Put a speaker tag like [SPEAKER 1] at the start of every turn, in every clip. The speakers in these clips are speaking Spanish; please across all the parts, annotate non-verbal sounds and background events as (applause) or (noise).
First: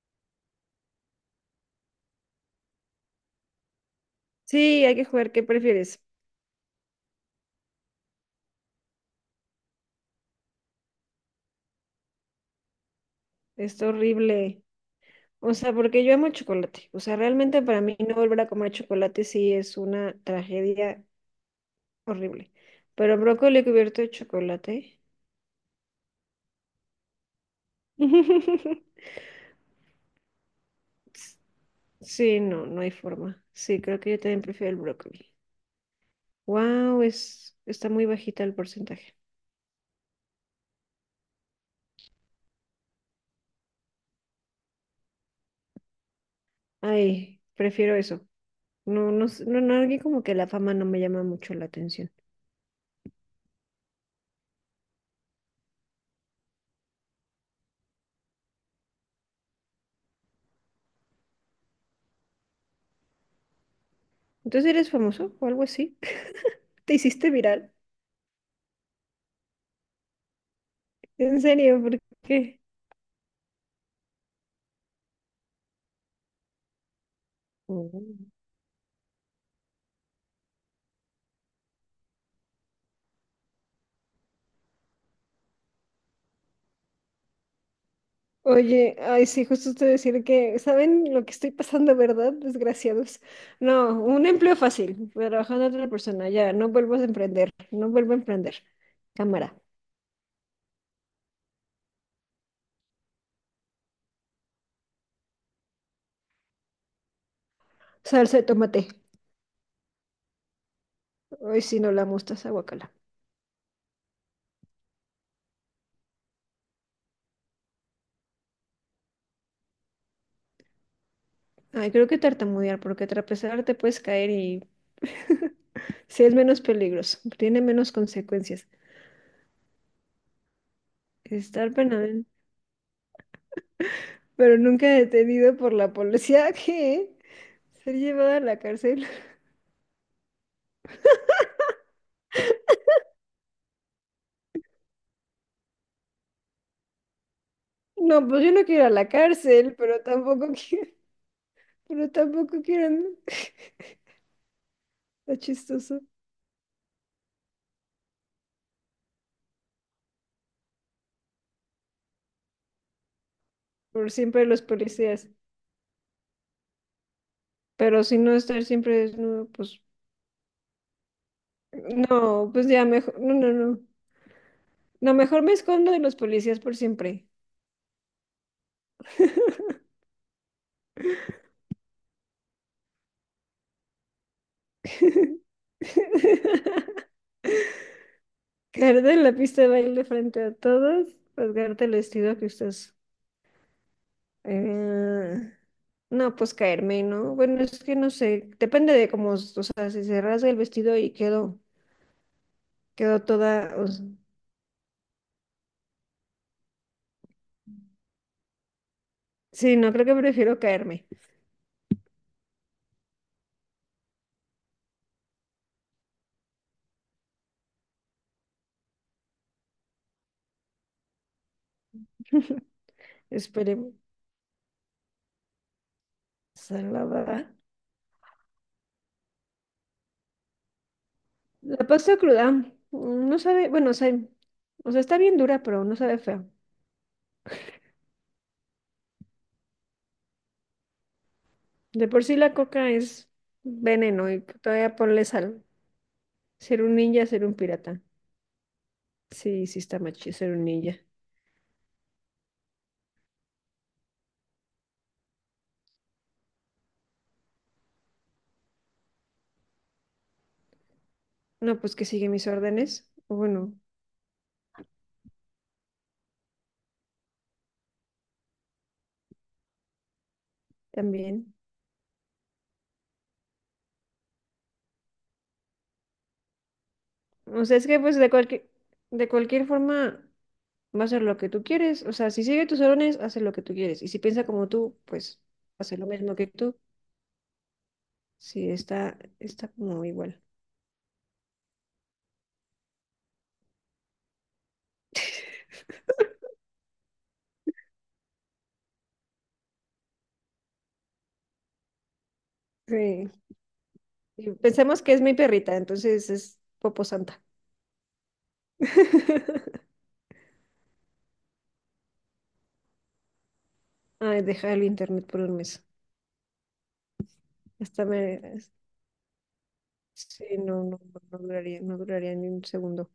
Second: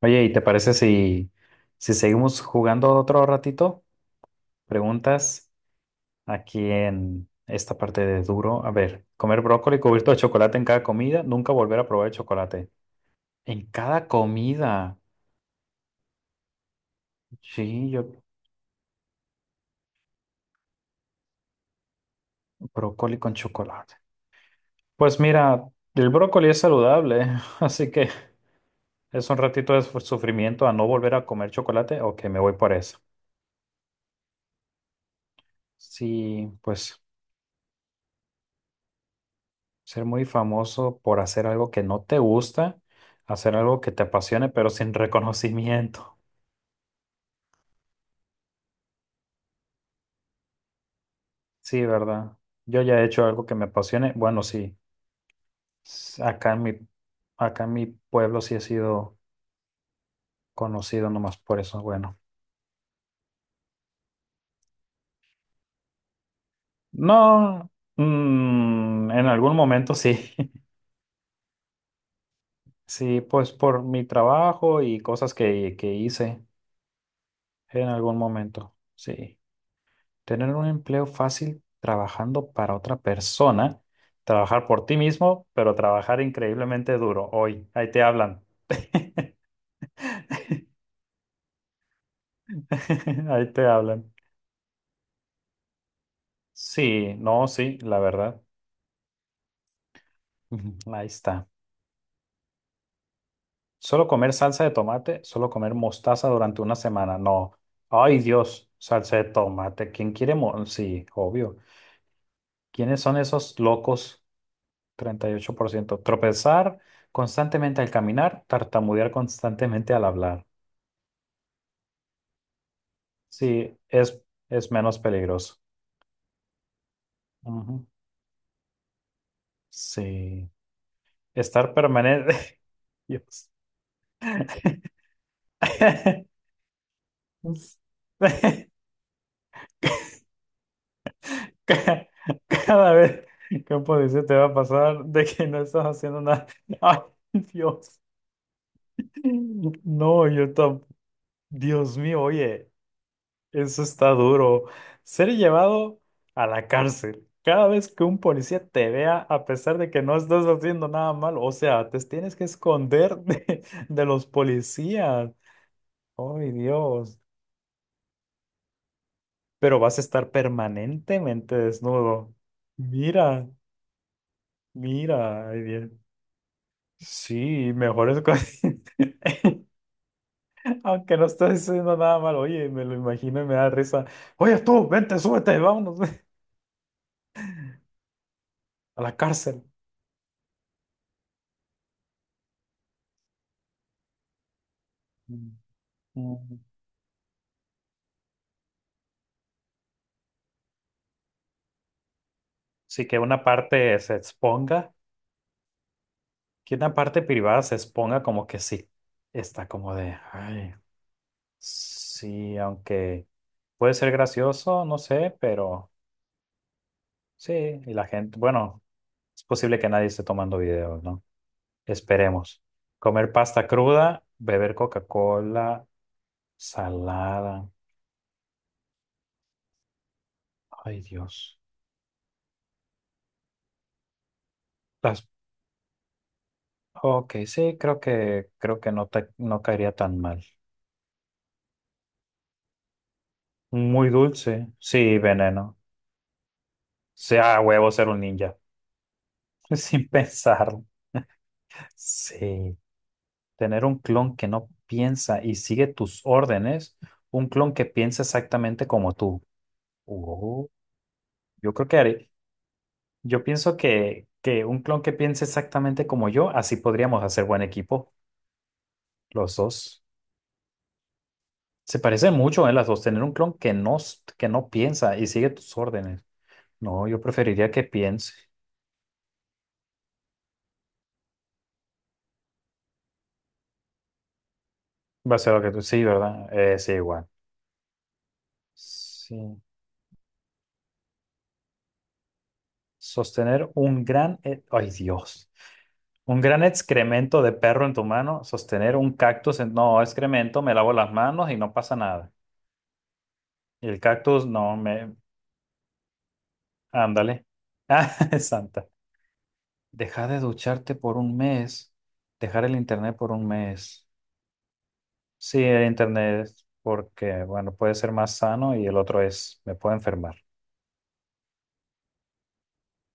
[SPEAKER 1] Oye, ¿y te parece si, si seguimos jugando otro ratito?
[SPEAKER 2] Sí, hay que jugar. ¿Qué
[SPEAKER 1] Preguntas
[SPEAKER 2] prefieres?
[SPEAKER 1] aquí en esta parte de duro. A ver, comer brócoli cubierto de chocolate en cada comida, nunca volver a probar el chocolate. En
[SPEAKER 2] Está
[SPEAKER 1] cada
[SPEAKER 2] horrible.
[SPEAKER 1] comida.
[SPEAKER 2] O sea, porque yo amo el chocolate. O sea, realmente para
[SPEAKER 1] Sí,
[SPEAKER 2] mí
[SPEAKER 1] yo
[SPEAKER 2] no volver a comer chocolate sí es una tragedia horrible.
[SPEAKER 1] brócoli
[SPEAKER 2] Pero
[SPEAKER 1] con
[SPEAKER 2] brócoli cubierto
[SPEAKER 1] chocolate.
[SPEAKER 2] de chocolate.
[SPEAKER 1] Pues mira, el brócoli es saludable, (laughs) así que
[SPEAKER 2] (laughs)
[SPEAKER 1] es un ratito de sufrimiento a no volver a comer chocolate. Ok, me
[SPEAKER 2] Sí,
[SPEAKER 1] voy
[SPEAKER 2] no,
[SPEAKER 1] por
[SPEAKER 2] no hay
[SPEAKER 1] eso.
[SPEAKER 2] forma. Sí, creo que yo también prefiero el brócoli.
[SPEAKER 1] Sí, pues.
[SPEAKER 2] Wow, está muy bajita el porcentaje.
[SPEAKER 1] Ser muy famoso por hacer algo que no te gusta, hacer algo que te apasione, pero sin (laughs) reconocimiento.
[SPEAKER 2] Ay, prefiero eso. No, no, no, no, alguien como que la fama no me llama mucho la
[SPEAKER 1] Sí,
[SPEAKER 2] atención.
[SPEAKER 1] ¿verdad? Yo ya he hecho algo que me apasione. Bueno, sí. S- Acá en mi, acá en mi pueblo sí he sido conocido nomás por eso. Bueno,
[SPEAKER 2] Entonces, ¿eres famoso o algo así? (laughs) ¿Te hiciste
[SPEAKER 1] no,
[SPEAKER 2] viral?
[SPEAKER 1] en algún momento sí. (laughs)
[SPEAKER 2] ¿En serio? ¿Por qué?
[SPEAKER 1] Sí, pues por mi trabajo y cosas que hice en algún
[SPEAKER 2] Mm.
[SPEAKER 1] momento. Sí. Tener un empleo fácil trabajando para otra persona, trabajar por ti mismo, pero trabajar increíblemente duro. Hoy, ahí te hablan.
[SPEAKER 2] Oye, ay,
[SPEAKER 1] (laughs)
[SPEAKER 2] sí, justo te decir que, ¿saben lo que estoy pasando, verdad? Desgraciados.
[SPEAKER 1] Ahí te
[SPEAKER 2] No,
[SPEAKER 1] hablan.
[SPEAKER 2] un empleo fácil, pero trabajando a otra persona, ya, no vuelvo a
[SPEAKER 1] Sí, no,
[SPEAKER 2] emprender,
[SPEAKER 1] sí,
[SPEAKER 2] no
[SPEAKER 1] la
[SPEAKER 2] vuelvo a
[SPEAKER 1] verdad.
[SPEAKER 2] emprender. Cámara,
[SPEAKER 1] Ujú, ahí está. Solo comer salsa de tomate, solo comer mostaza durante una semana. No. Ay,
[SPEAKER 2] salsa de
[SPEAKER 1] Dios,
[SPEAKER 2] tomate.
[SPEAKER 1] salsa de tomate. ¿Quién quiere? Sí, obvio.
[SPEAKER 2] Ay, sí, no la mostaza, guacala.
[SPEAKER 1] ¿Quiénes son esos locos? 38%. Tropezar constantemente al caminar, tartamudear constantemente al hablar.
[SPEAKER 2] Ay, creo que tartamudear, porque trapezar te
[SPEAKER 1] Sí,
[SPEAKER 2] puedes caer y
[SPEAKER 1] es menos peligroso.
[SPEAKER 2] (laughs) sí es menos peligroso, tiene
[SPEAKER 1] Ujú.
[SPEAKER 2] menos consecuencias.
[SPEAKER 1] Sí.
[SPEAKER 2] Estar
[SPEAKER 1] Estar
[SPEAKER 2] penal,
[SPEAKER 1] permanente. (laughs) Dios.
[SPEAKER 2] pero nunca detenido por la
[SPEAKER 1] (laughs)
[SPEAKER 2] policía, que ser llevada a la cárcel.
[SPEAKER 1] Ca- Cada vez que un policía te va a pasar de que no estás haciendo nada. (laughs) Ay, Dios.
[SPEAKER 2] No, pues yo no quiero ir a la cárcel, pero
[SPEAKER 1] No,
[SPEAKER 2] tampoco
[SPEAKER 1] yo tampoco.
[SPEAKER 2] quiero, (laughs)
[SPEAKER 1] Dios
[SPEAKER 2] pero
[SPEAKER 1] mío,
[SPEAKER 2] tampoco
[SPEAKER 1] oye.
[SPEAKER 2] quiero no.
[SPEAKER 1] Eso está duro. Ser
[SPEAKER 2] Está
[SPEAKER 1] llevado
[SPEAKER 2] chistoso.
[SPEAKER 1] a la cárcel. Cada vez que un policía te vea, a pesar de que no estás haciendo nada malo, o sea, te tienes que esconder (laughs) de
[SPEAKER 2] Por
[SPEAKER 1] los
[SPEAKER 2] siempre los policías.
[SPEAKER 1] policías. ¡Ay, Dios!
[SPEAKER 2] Pero si no estar siempre desnudo,
[SPEAKER 1] Pero
[SPEAKER 2] pues
[SPEAKER 1] vas a estar permanentemente desnudo.
[SPEAKER 2] no, pues ya mejor, no,
[SPEAKER 1] Mira,
[SPEAKER 2] no, no. No, mejor
[SPEAKER 1] mira,
[SPEAKER 2] me
[SPEAKER 1] ay, Dios.
[SPEAKER 2] escondo de los policías por siempre.
[SPEAKER 1] Sí, mejor es (laughs)
[SPEAKER 2] (laughs)
[SPEAKER 1] Aunque no estés haciendo nada malo. Oye, me lo imagino y me da risa. Oye, tú, vente, súbete, vámonos (laughs)
[SPEAKER 2] Caer
[SPEAKER 1] a la
[SPEAKER 2] en la pista
[SPEAKER 1] cárcel.
[SPEAKER 2] de baile frente a todos, rasgarte el vestido que usas. Eh,
[SPEAKER 1] Mm.
[SPEAKER 2] no, pues
[SPEAKER 1] Mm.
[SPEAKER 2] caerme, ¿no? Bueno, es que no sé, depende de cómo, o sea, si se rasga el vestido y quedo.
[SPEAKER 1] Sí, que
[SPEAKER 2] Quedó
[SPEAKER 1] una
[SPEAKER 2] toda.
[SPEAKER 1] parte se exponga, que una parte privada se exponga como que sí, está
[SPEAKER 2] Sí, no
[SPEAKER 1] como
[SPEAKER 2] creo, que
[SPEAKER 1] de,
[SPEAKER 2] prefiero
[SPEAKER 1] ay,
[SPEAKER 2] caerme.
[SPEAKER 1] sí, aunque puede ser gracioso, no sé, pero sí, y la gente, bueno, es posible que nadie esté tomando videos, ¿no? Esperemos.
[SPEAKER 2] (laughs)
[SPEAKER 1] Comer pasta
[SPEAKER 2] Esperemos.
[SPEAKER 1] cruda, beber Coca-Cola,
[SPEAKER 2] Salada.
[SPEAKER 1] salada, ay Dios.
[SPEAKER 2] La pasta cruda no sabe, bueno, o sea, está
[SPEAKER 1] Las,
[SPEAKER 2] bien dura, pero no sabe feo.
[SPEAKER 1] ok, sí, creo que no te, no caería tan mal.
[SPEAKER 2] De por sí la coca es
[SPEAKER 1] Muy
[SPEAKER 2] veneno y
[SPEAKER 1] dulce,
[SPEAKER 2] todavía
[SPEAKER 1] sí,
[SPEAKER 2] ponle sal.
[SPEAKER 1] veneno.
[SPEAKER 2] Ser un ninja, ser un
[SPEAKER 1] Sea huevo
[SPEAKER 2] pirata.
[SPEAKER 1] ser un ninja.
[SPEAKER 2] Sí,
[SPEAKER 1] (laughs)
[SPEAKER 2] sí, está
[SPEAKER 1] Sin
[SPEAKER 2] machi, ser un
[SPEAKER 1] pensar.
[SPEAKER 2] ninja.
[SPEAKER 1] Sí. Tener un clon que no piensa y sigue tus órdenes, un clon que piensa exactamente como tú. Oh. Yo
[SPEAKER 2] No,
[SPEAKER 1] creo que
[SPEAKER 2] pues que sigue mis órdenes. O
[SPEAKER 1] yo
[SPEAKER 2] Bueno,
[SPEAKER 1] pienso que un clon que piense exactamente como yo, así podríamos hacer buen equipo, los dos.
[SPEAKER 2] también.
[SPEAKER 1] Se parecen mucho, ¿eh? Las dos. Tener un clon que no, que no piensa y sigue tus órdenes. No, yo
[SPEAKER 2] O
[SPEAKER 1] preferiría
[SPEAKER 2] sea,
[SPEAKER 1] que
[SPEAKER 2] es que pues de
[SPEAKER 1] piense.
[SPEAKER 2] cualquier, de cualquier forma, va a hacer lo que tú quieres. O sea, si sigue tus órdenes, hace lo que tú quieres. Y si piensa como tú,
[SPEAKER 1] Va a
[SPEAKER 2] pues
[SPEAKER 1] ser lo que tú,
[SPEAKER 2] hace
[SPEAKER 1] sí,
[SPEAKER 2] lo mismo que
[SPEAKER 1] ¿verdad?
[SPEAKER 2] tú.
[SPEAKER 1] Sí, igual.
[SPEAKER 2] Sí, está,
[SPEAKER 1] Sí.
[SPEAKER 2] está como igual.
[SPEAKER 1] Sostener un gran... Ay, Dios. Un gran excremento de perro en tu mano, sostener un cactus en... No, excremento, me lavo las manos y no pasa nada.
[SPEAKER 2] Sí.
[SPEAKER 1] Y el cactus,
[SPEAKER 2] Y
[SPEAKER 1] no,
[SPEAKER 2] pensemos que
[SPEAKER 1] me...
[SPEAKER 2] es mi perrita, entonces es Popo Santa.
[SPEAKER 1] Ándale. (laughs) Ah, santa.
[SPEAKER 2] (laughs)
[SPEAKER 1] Dejar de ducharte por 1 mes. Dejar el internet por 1 mes.
[SPEAKER 2] Ay, dejar el internet por un
[SPEAKER 1] Sí, el
[SPEAKER 2] mes.
[SPEAKER 1] internet, porque, bueno, puede
[SPEAKER 2] Hasta
[SPEAKER 1] ser más
[SPEAKER 2] me...
[SPEAKER 1] sano y el otro es, me puedo enfermar.
[SPEAKER 2] Sí, no, no, no, no duraría, no duraría ni un segundo.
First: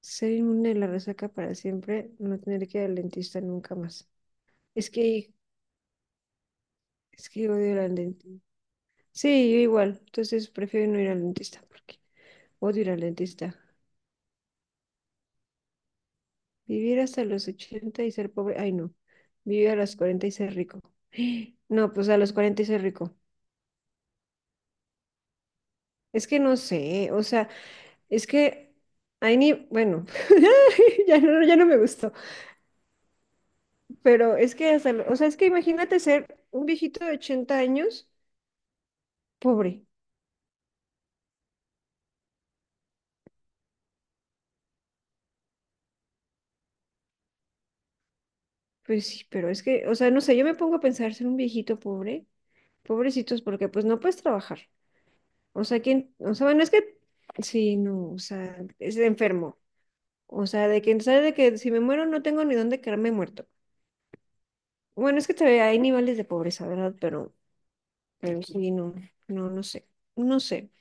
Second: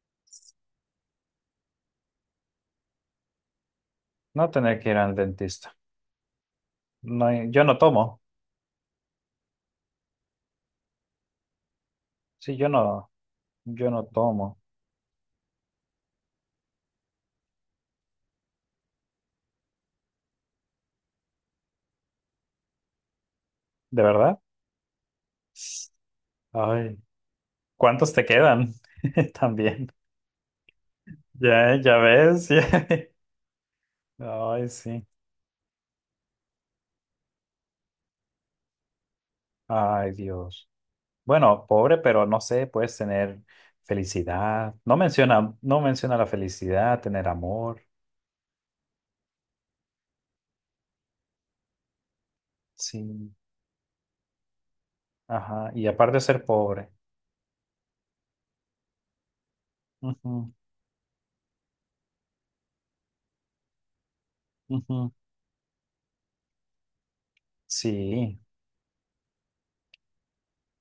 [SPEAKER 2] Ser inmune a la resaca para siempre, no tener que ir al dentista nunca más.
[SPEAKER 1] No tener que
[SPEAKER 2] Es
[SPEAKER 1] ir al
[SPEAKER 2] que,
[SPEAKER 1] dentista. No,
[SPEAKER 2] es que
[SPEAKER 1] yo
[SPEAKER 2] odio
[SPEAKER 1] no
[SPEAKER 2] ir al
[SPEAKER 1] tomo.
[SPEAKER 2] dentista. Sí, yo igual. Entonces prefiero no ir al dentista porque
[SPEAKER 1] Sí, yo
[SPEAKER 2] odio ir al
[SPEAKER 1] no,
[SPEAKER 2] dentista.
[SPEAKER 1] yo no tomo.
[SPEAKER 2] Vivir hasta los 80 y ser pobre. Ay, no. Vivir a los 40 y ser rico. (gasps) No, pues a los 40 y ser rico.
[SPEAKER 1] ¿De verdad?
[SPEAKER 2] Es que no
[SPEAKER 1] Ay,
[SPEAKER 2] sé, o sea,
[SPEAKER 1] ¿cuántos te
[SPEAKER 2] es
[SPEAKER 1] quedan?
[SPEAKER 2] que hay
[SPEAKER 1] (laughs)
[SPEAKER 2] ni,
[SPEAKER 1] También.
[SPEAKER 2] bueno, (laughs) ya no, ya no me
[SPEAKER 1] Ya, ya
[SPEAKER 2] gustó,
[SPEAKER 1] ves. (laughs) ya-
[SPEAKER 2] pero es
[SPEAKER 1] Ay,
[SPEAKER 2] que hasta,
[SPEAKER 1] sí.
[SPEAKER 2] o sea, es que imagínate ser un viejito de 80 años pobre.
[SPEAKER 1] Ay, Dios. Bueno, pobre, pero no sé, puedes tener felicidad. No menciona, no menciona la felicidad, tener amor.
[SPEAKER 2] Pues sí, pero es que, o sea, no sé, yo me pongo a pensar ser un viejito pobre,
[SPEAKER 1] Sí.
[SPEAKER 2] pobrecitos, porque pues no puedes trabajar. O
[SPEAKER 1] Ajá.
[SPEAKER 2] sea,
[SPEAKER 1] Y aparte
[SPEAKER 2] ¿quién?
[SPEAKER 1] de
[SPEAKER 2] O
[SPEAKER 1] ser
[SPEAKER 2] sea, bueno, es
[SPEAKER 1] pobre.
[SPEAKER 2] que, sí, no, o sea, es enfermo. O
[SPEAKER 1] Ujú,
[SPEAKER 2] sea, de que sabe de que si me muero no tengo ni dónde quedarme muerto.
[SPEAKER 1] ujú.
[SPEAKER 2] Bueno, es que te, hay niveles de pobreza, ¿verdad? Pero,
[SPEAKER 1] Sí.
[SPEAKER 2] pero sí, no, no, no sé, no sé.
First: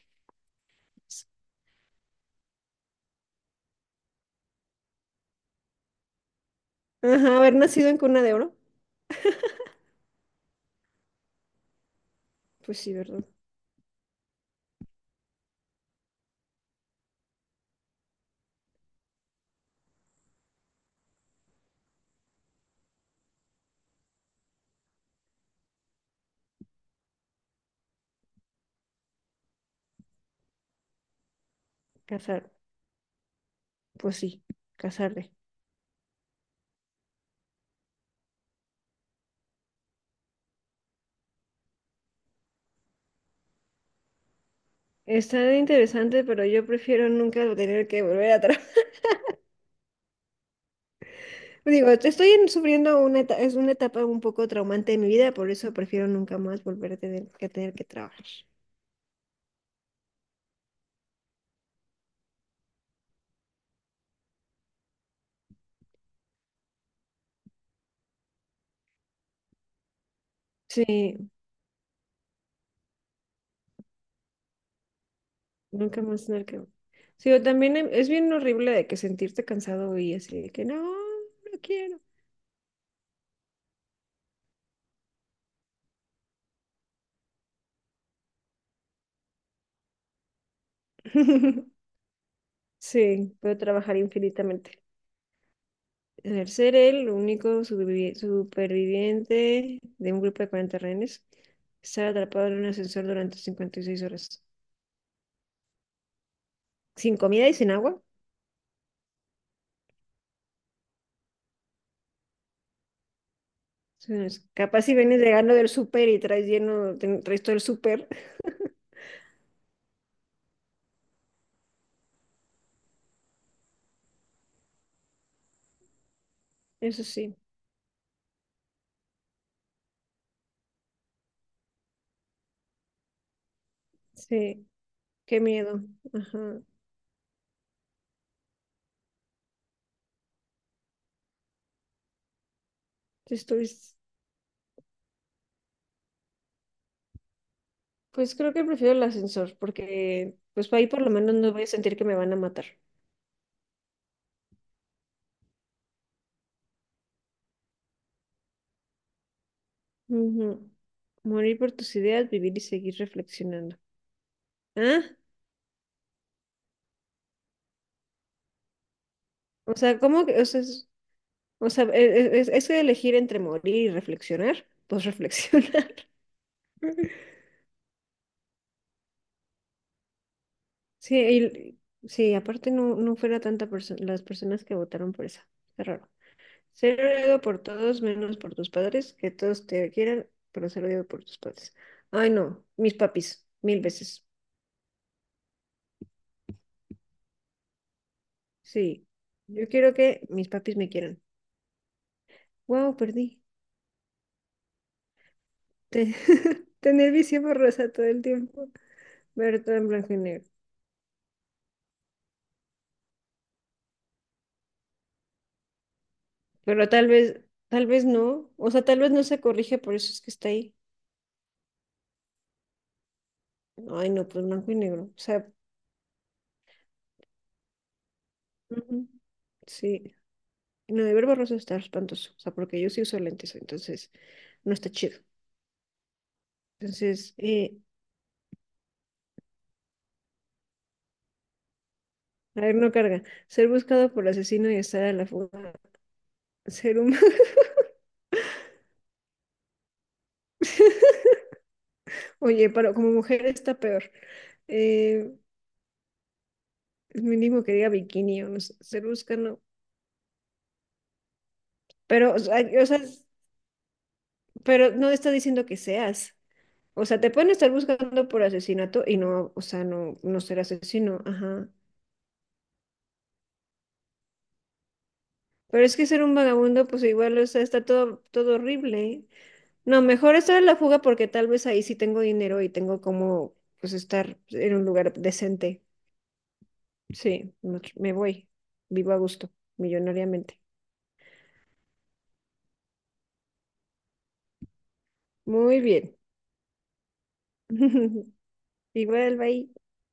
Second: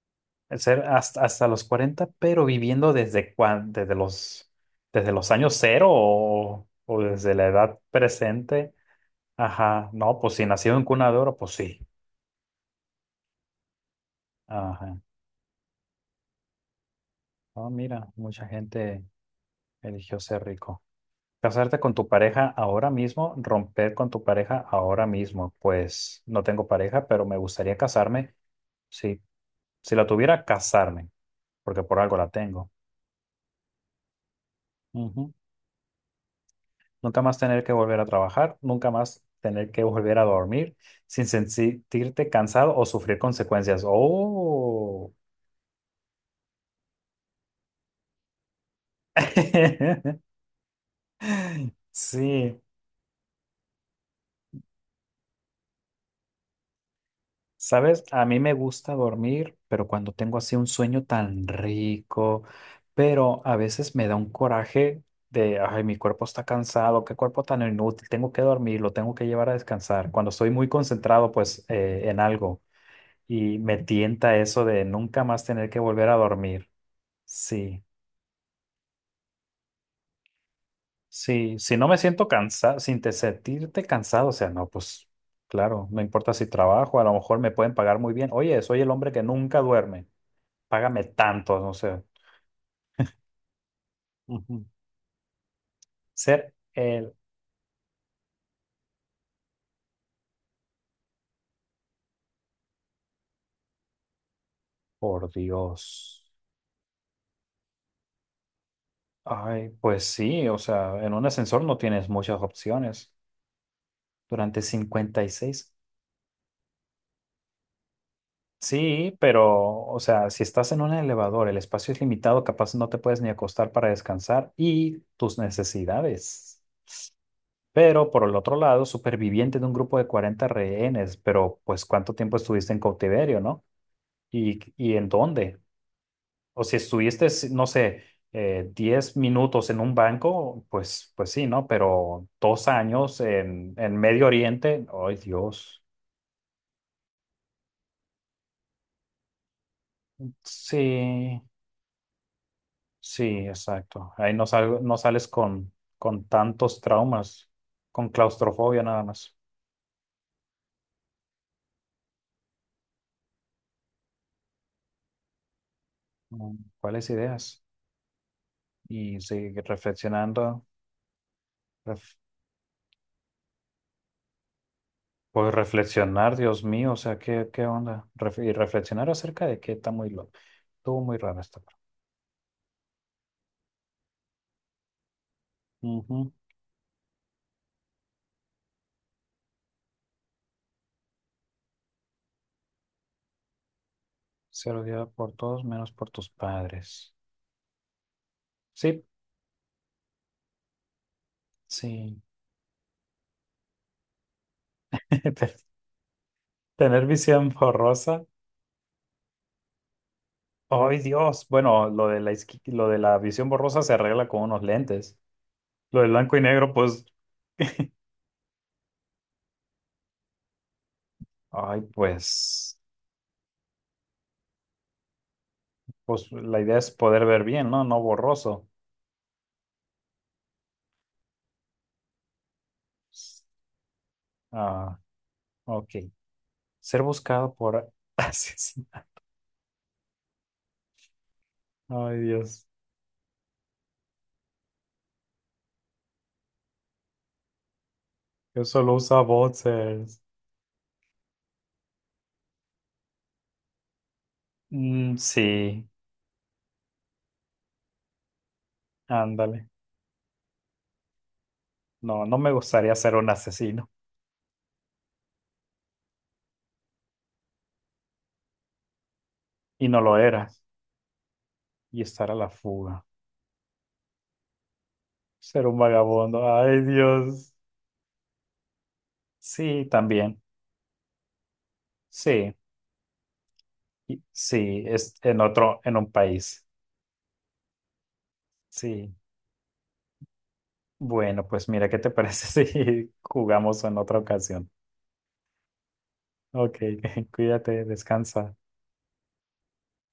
[SPEAKER 1] El ser hasta, hasta los 40 pero viviendo desde desde los años cero o desde
[SPEAKER 2] Ajá,
[SPEAKER 1] la
[SPEAKER 2] haber
[SPEAKER 1] edad
[SPEAKER 2] nacido en cuna de oro,
[SPEAKER 1] presente. Ajá. No, pues si nacido en cuna de oro, pues sí.
[SPEAKER 2] pues sí, ¿verdad?
[SPEAKER 1] Ajá. Oh, mira, mucha gente. Eligió ser rico. Casarte con tu pareja ahora mismo, romper con tu pareja ahora mismo. Pues no tengo pareja, pero me gustaría casarme. Sí, si la tuviera, casarme, porque por algo la
[SPEAKER 2] Casar,
[SPEAKER 1] tengo.
[SPEAKER 2] pues sí, casarle.
[SPEAKER 1] Ujú. Nunca más tener que volver a trabajar, nunca más tener que volver a dormir sin sentirte cansado o sufrir consecuencias. Oh,
[SPEAKER 2] Está interesante, pero yo prefiero nunca tener que volver atrás.
[SPEAKER 1] (laughs)
[SPEAKER 2] (laughs) Digo, estoy
[SPEAKER 1] sí.
[SPEAKER 2] sufriendo una etapa, es una etapa un poco traumante de mi vida, por eso prefiero nunca más volver a tener que
[SPEAKER 1] Sabes, a
[SPEAKER 2] trabajar.
[SPEAKER 1] mí me gusta dormir, pero cuando tengo así un sueño tan rico, pero a veces me da un coraje de, ay, mi cuerpo está cansado, qué cuerpo tan inútil, tengo que dormir, lo tengo que llevar a descansar. Cuando estoy muy
[SPEAKER 2] Sí,
[SPEAKER 1] concentrado, pues, en algo y me tienta eso de nunca más tener que
[SPEAKER 2] nunca
[SPEAKER 1] volver a
[SPEAKER 2] más tener que...
[SPEAKER 1] dormir.
[SPEAKER 2] Sí, o también
[SPEAKER 1] Sí,
[SPEAKER 2] es bien horrible de que sentirte cansado y así de que no,
[SPEAKER 1] sí,
[SPEAKER 2] no
[SPEAKER 1] si no me
[SPEAKER 2] quiero.
[SPEAKER 1] siento cansado, sin te sentirte cansado, o sea, no, pues, claro, no importa si trabajo, a lo mejor me pueden pagar muy bien. Oye, soy el hombre que nunca duerme. Págame tanto, no
[SPEAKER 2] (laughs)
[SPEAKER 1] sé.
[SPEAKER 2] Sí, puedo trabajar
[SPEAKER 1] Ujú.
[SPEAKER 2] infinitamente. El
[SPEAKER 1] Ser
[SPEAKER 2] ser el
[SPEAKER 1] el,
[SPEAKER 2] único superviviente de un grupo de 40 rehenes, estar atrapado en un ascensor durante 56 horas.
[SPEAKER 1] por Dios.
[SPEAKER 2] Sin comida y sin agua.
[SPEAKER 1] Ay, pues sí, o sea, en un ascensor no tienes muchas opciones.
[SPEAKER 2] Sí,
[SPEAKER 1] Durante
[SPEAKER 2] capaz si vienes
[SPEAKER 1] cincuenta y
[SPEAKER 2] llegando del
[SPEAKER 1] seis.
[SPEAKER 2] súper y traes lleno, traes todo el súper. (laughs)
[SPEAKER 1] Sí, pero, o sea, si estás en un elevador, el espacio es limitado, capaz no te puedes ni acostar para descansar y tus necesidades.
[SPEAKER 2] Eso sí,
[SPEAKER 1] Pero por el otro lado, superviviente de un grupo de 40 rehenes, pero pues ¿cuánto tiempo estuviste en cautiverio, no?
[SPEAKER 2] sí,
[SPEAKER 1] Y en
[SPEAKER 2] qué
[SPEAKER 1] dónde?
[SPEAKER 2] miedo. Ajá.
[SPEAKER 1] O si estuviste, si, no sé, 10 minutos en un banco, pues, pues sí, ¿no? Pero 2 años
[SPEAKER 2] Tú estuviste.
[SPEAKER 1] en Medio Oriente, ¡ay Dios!
[SPEAKER 2] Pues creo que prefiero el ascensor, porque pues ahí por lo menos
[SPEAKER 1] Sí,
[SPEAKER 2] no voy a sentir que me van a matar.
[SPEAKER 1] sí, exacto. Ahí no, sal no sales con tantos traumas, con claustrofobia nada más.
[SPEAKER 2] Ujú. Morir por tus ideas, vivir y seguir reflexionando. ¿Ah?
[SPEAKER 1] ¿Cuáles ideas? Y sigue
[SPEAKER 2] O sea, ¿cómo que? O sea,
[SPEAKER 1] reflexionando,
[SPEAKER 2] o sea, e-
[SPEAKER 1] ref-
[SPEAKER 2] es elegir entre morir y reflexionar, pues
[SPEAKER 1] pues
[SPEAKER 2] reflexionar. (laughs)
[SPEAKER 1] reflexionar, Dios mío, o sea, ¿qué, qué onda? Y reflexionar acerca de que está muy loco. Estuvo muy
[SPEAKER 2] Sí,
[SPEAKER 1] raro esta parte.
[SPEAKER 2] sí, aparte no, no fuera tanta las personas que votaron por esa. Qué raro.
[SPEAKER 1] Ujú.
[SPEAKER 2] Ser odiado por todos menos por tus padres, que todos te quieran, pero ser odiado por tus padres. Ay, no, mis papis, mil veces.
[SPEAKER 1] Ser odiado por todos menos por tus padres. Sí,
[SPEAKER 2] Sí, yo quiero que mis papis me quieran.
[SPEAKER 1] sí.
[SPEAKER 2] Wow, perdí.
[SPEAKER 1] (laughs) Te-
[SPEAKER 2] Te- (laughs)
[SPEAKER 1] Tener
[SPEAKER 2] Tener visión
[SPEAKER 1] visión
[SPEAKER 2] borrosa todo el
[SPEAKER 1] borrosa.
[SPEAKER 2] tiempo, ver todo en blanco y negro.
[SPEAKER 1] ¡Ay, Dios! Bueno, lo de la, lo de la visión borrosa se arregla con unos lentes. Lo de blanco y negro,
[SPEAKER 2] Pero
[SPEAKER 1] pues,
[SPEAKER 2] tal vez no. O sea, tal vez no se corrige, por eso es que está ahí.
[SPEAKER 1] ay, pues,
[SPEAKER 2] Ay, no, pues blanco y negro. O sea,
[SPEAKER 1] pues la idea es poder ver bien, ¿no? No borroso.
[SPEAKER 2] ujú, sí. No, de ver borroso está espantoso. O sea, porque yo sí uso lentes, entonces no está
[SPEAKER 1] Ah,
[SPEAKER 2] chido.
[SPEAKER 1] ok. Ser
[SPEAKER 2] Entonces,
[SPEAKER 1] buscado por (laughs) asesino. Ay,
[SPEAKER 2] a
[SPEAKER 1] Dios.
[SPEAKER 2] ver, no carga. Ser buscado por asesino y estar a la fuga. Ser humano.
[SPEAKER 1] Yo solo usa boxers.
[SPEAKER 2] (laughs) Oye, pero como mujer está peor. Eh,
[SPEAKER 1] Sí,
[SPEAKER 2] es mínimo que diga bikini o no sé, Cerusca no.
[SPEAKER 1] ándale. No,
[SPEAKER 2] Pero,
[SPEAKER 1] no
[SPEAKER 2] o
[SPEAKER 1] me
[SPEAKER 2] sea, o
[SPEAKER 1] gustaría
[SPEAKER 2] sea,
[SPEAKER 1] ser
[SPEAKER 2] es-
[SPEAKER 1] un asesino.
[SPEAKER 2] pero no está diciendo que seas. O sea, te pueden estar buscando por asesinato y no, o sea,
[SPEAKER 1] Y no
[SPEAKER 2] no,
[SPEAKER 1] lo
[SPEAKER 2] no
[SPEAKER 1] era.
[SPEAKER 2] ser asesino, ajá.
[SPEAKER 1] Y estar a la fuga. Ser un
[SPEAKER 2] Pero es que ser un
[SPEAKER 1] vagabundo. Ay,
[SPEAKER 2] vagabundo, pues igual, o
[SPEAKER 1] Dios.
[SPEAKER 2] sea, está todo, todo horrible.
[SPEAKER 1] Sí,
[SPEAKER 2] No, mejor
[SPEAKER 1] también.
[SPEAKER 2] estar en la fuga porque tal vez ahí sí tengo
[SPEAKER 1] Sí,
[SPEAKER 2] dinero y tengo como, pues, estar en
[SPEAKER 1] sí,
[SPEAKER 2] un lugar
[SPEAKER 1] es en otro,
[SPEAKER 2] decente.
[SPEAKER 1] en un país.
[SPEAKER 2] Sí, no, me voy. Vivo
[SPEAKER 1] Sí.
[SPEAKER 2] a gusto, millonariamente.
[SPEAKER 1] Bueno, pues mira, ¿qué te parece (laughs) si jugamos en otra ocasión?
[SPEAKER 2] Muy bien.
[SPEAKER 1] Ok, (laughs) cuídate,
[SPEAKER 2] (laughs)
[SPEAKER 1] descansa.
[SPEAKER 2] Igual, bye.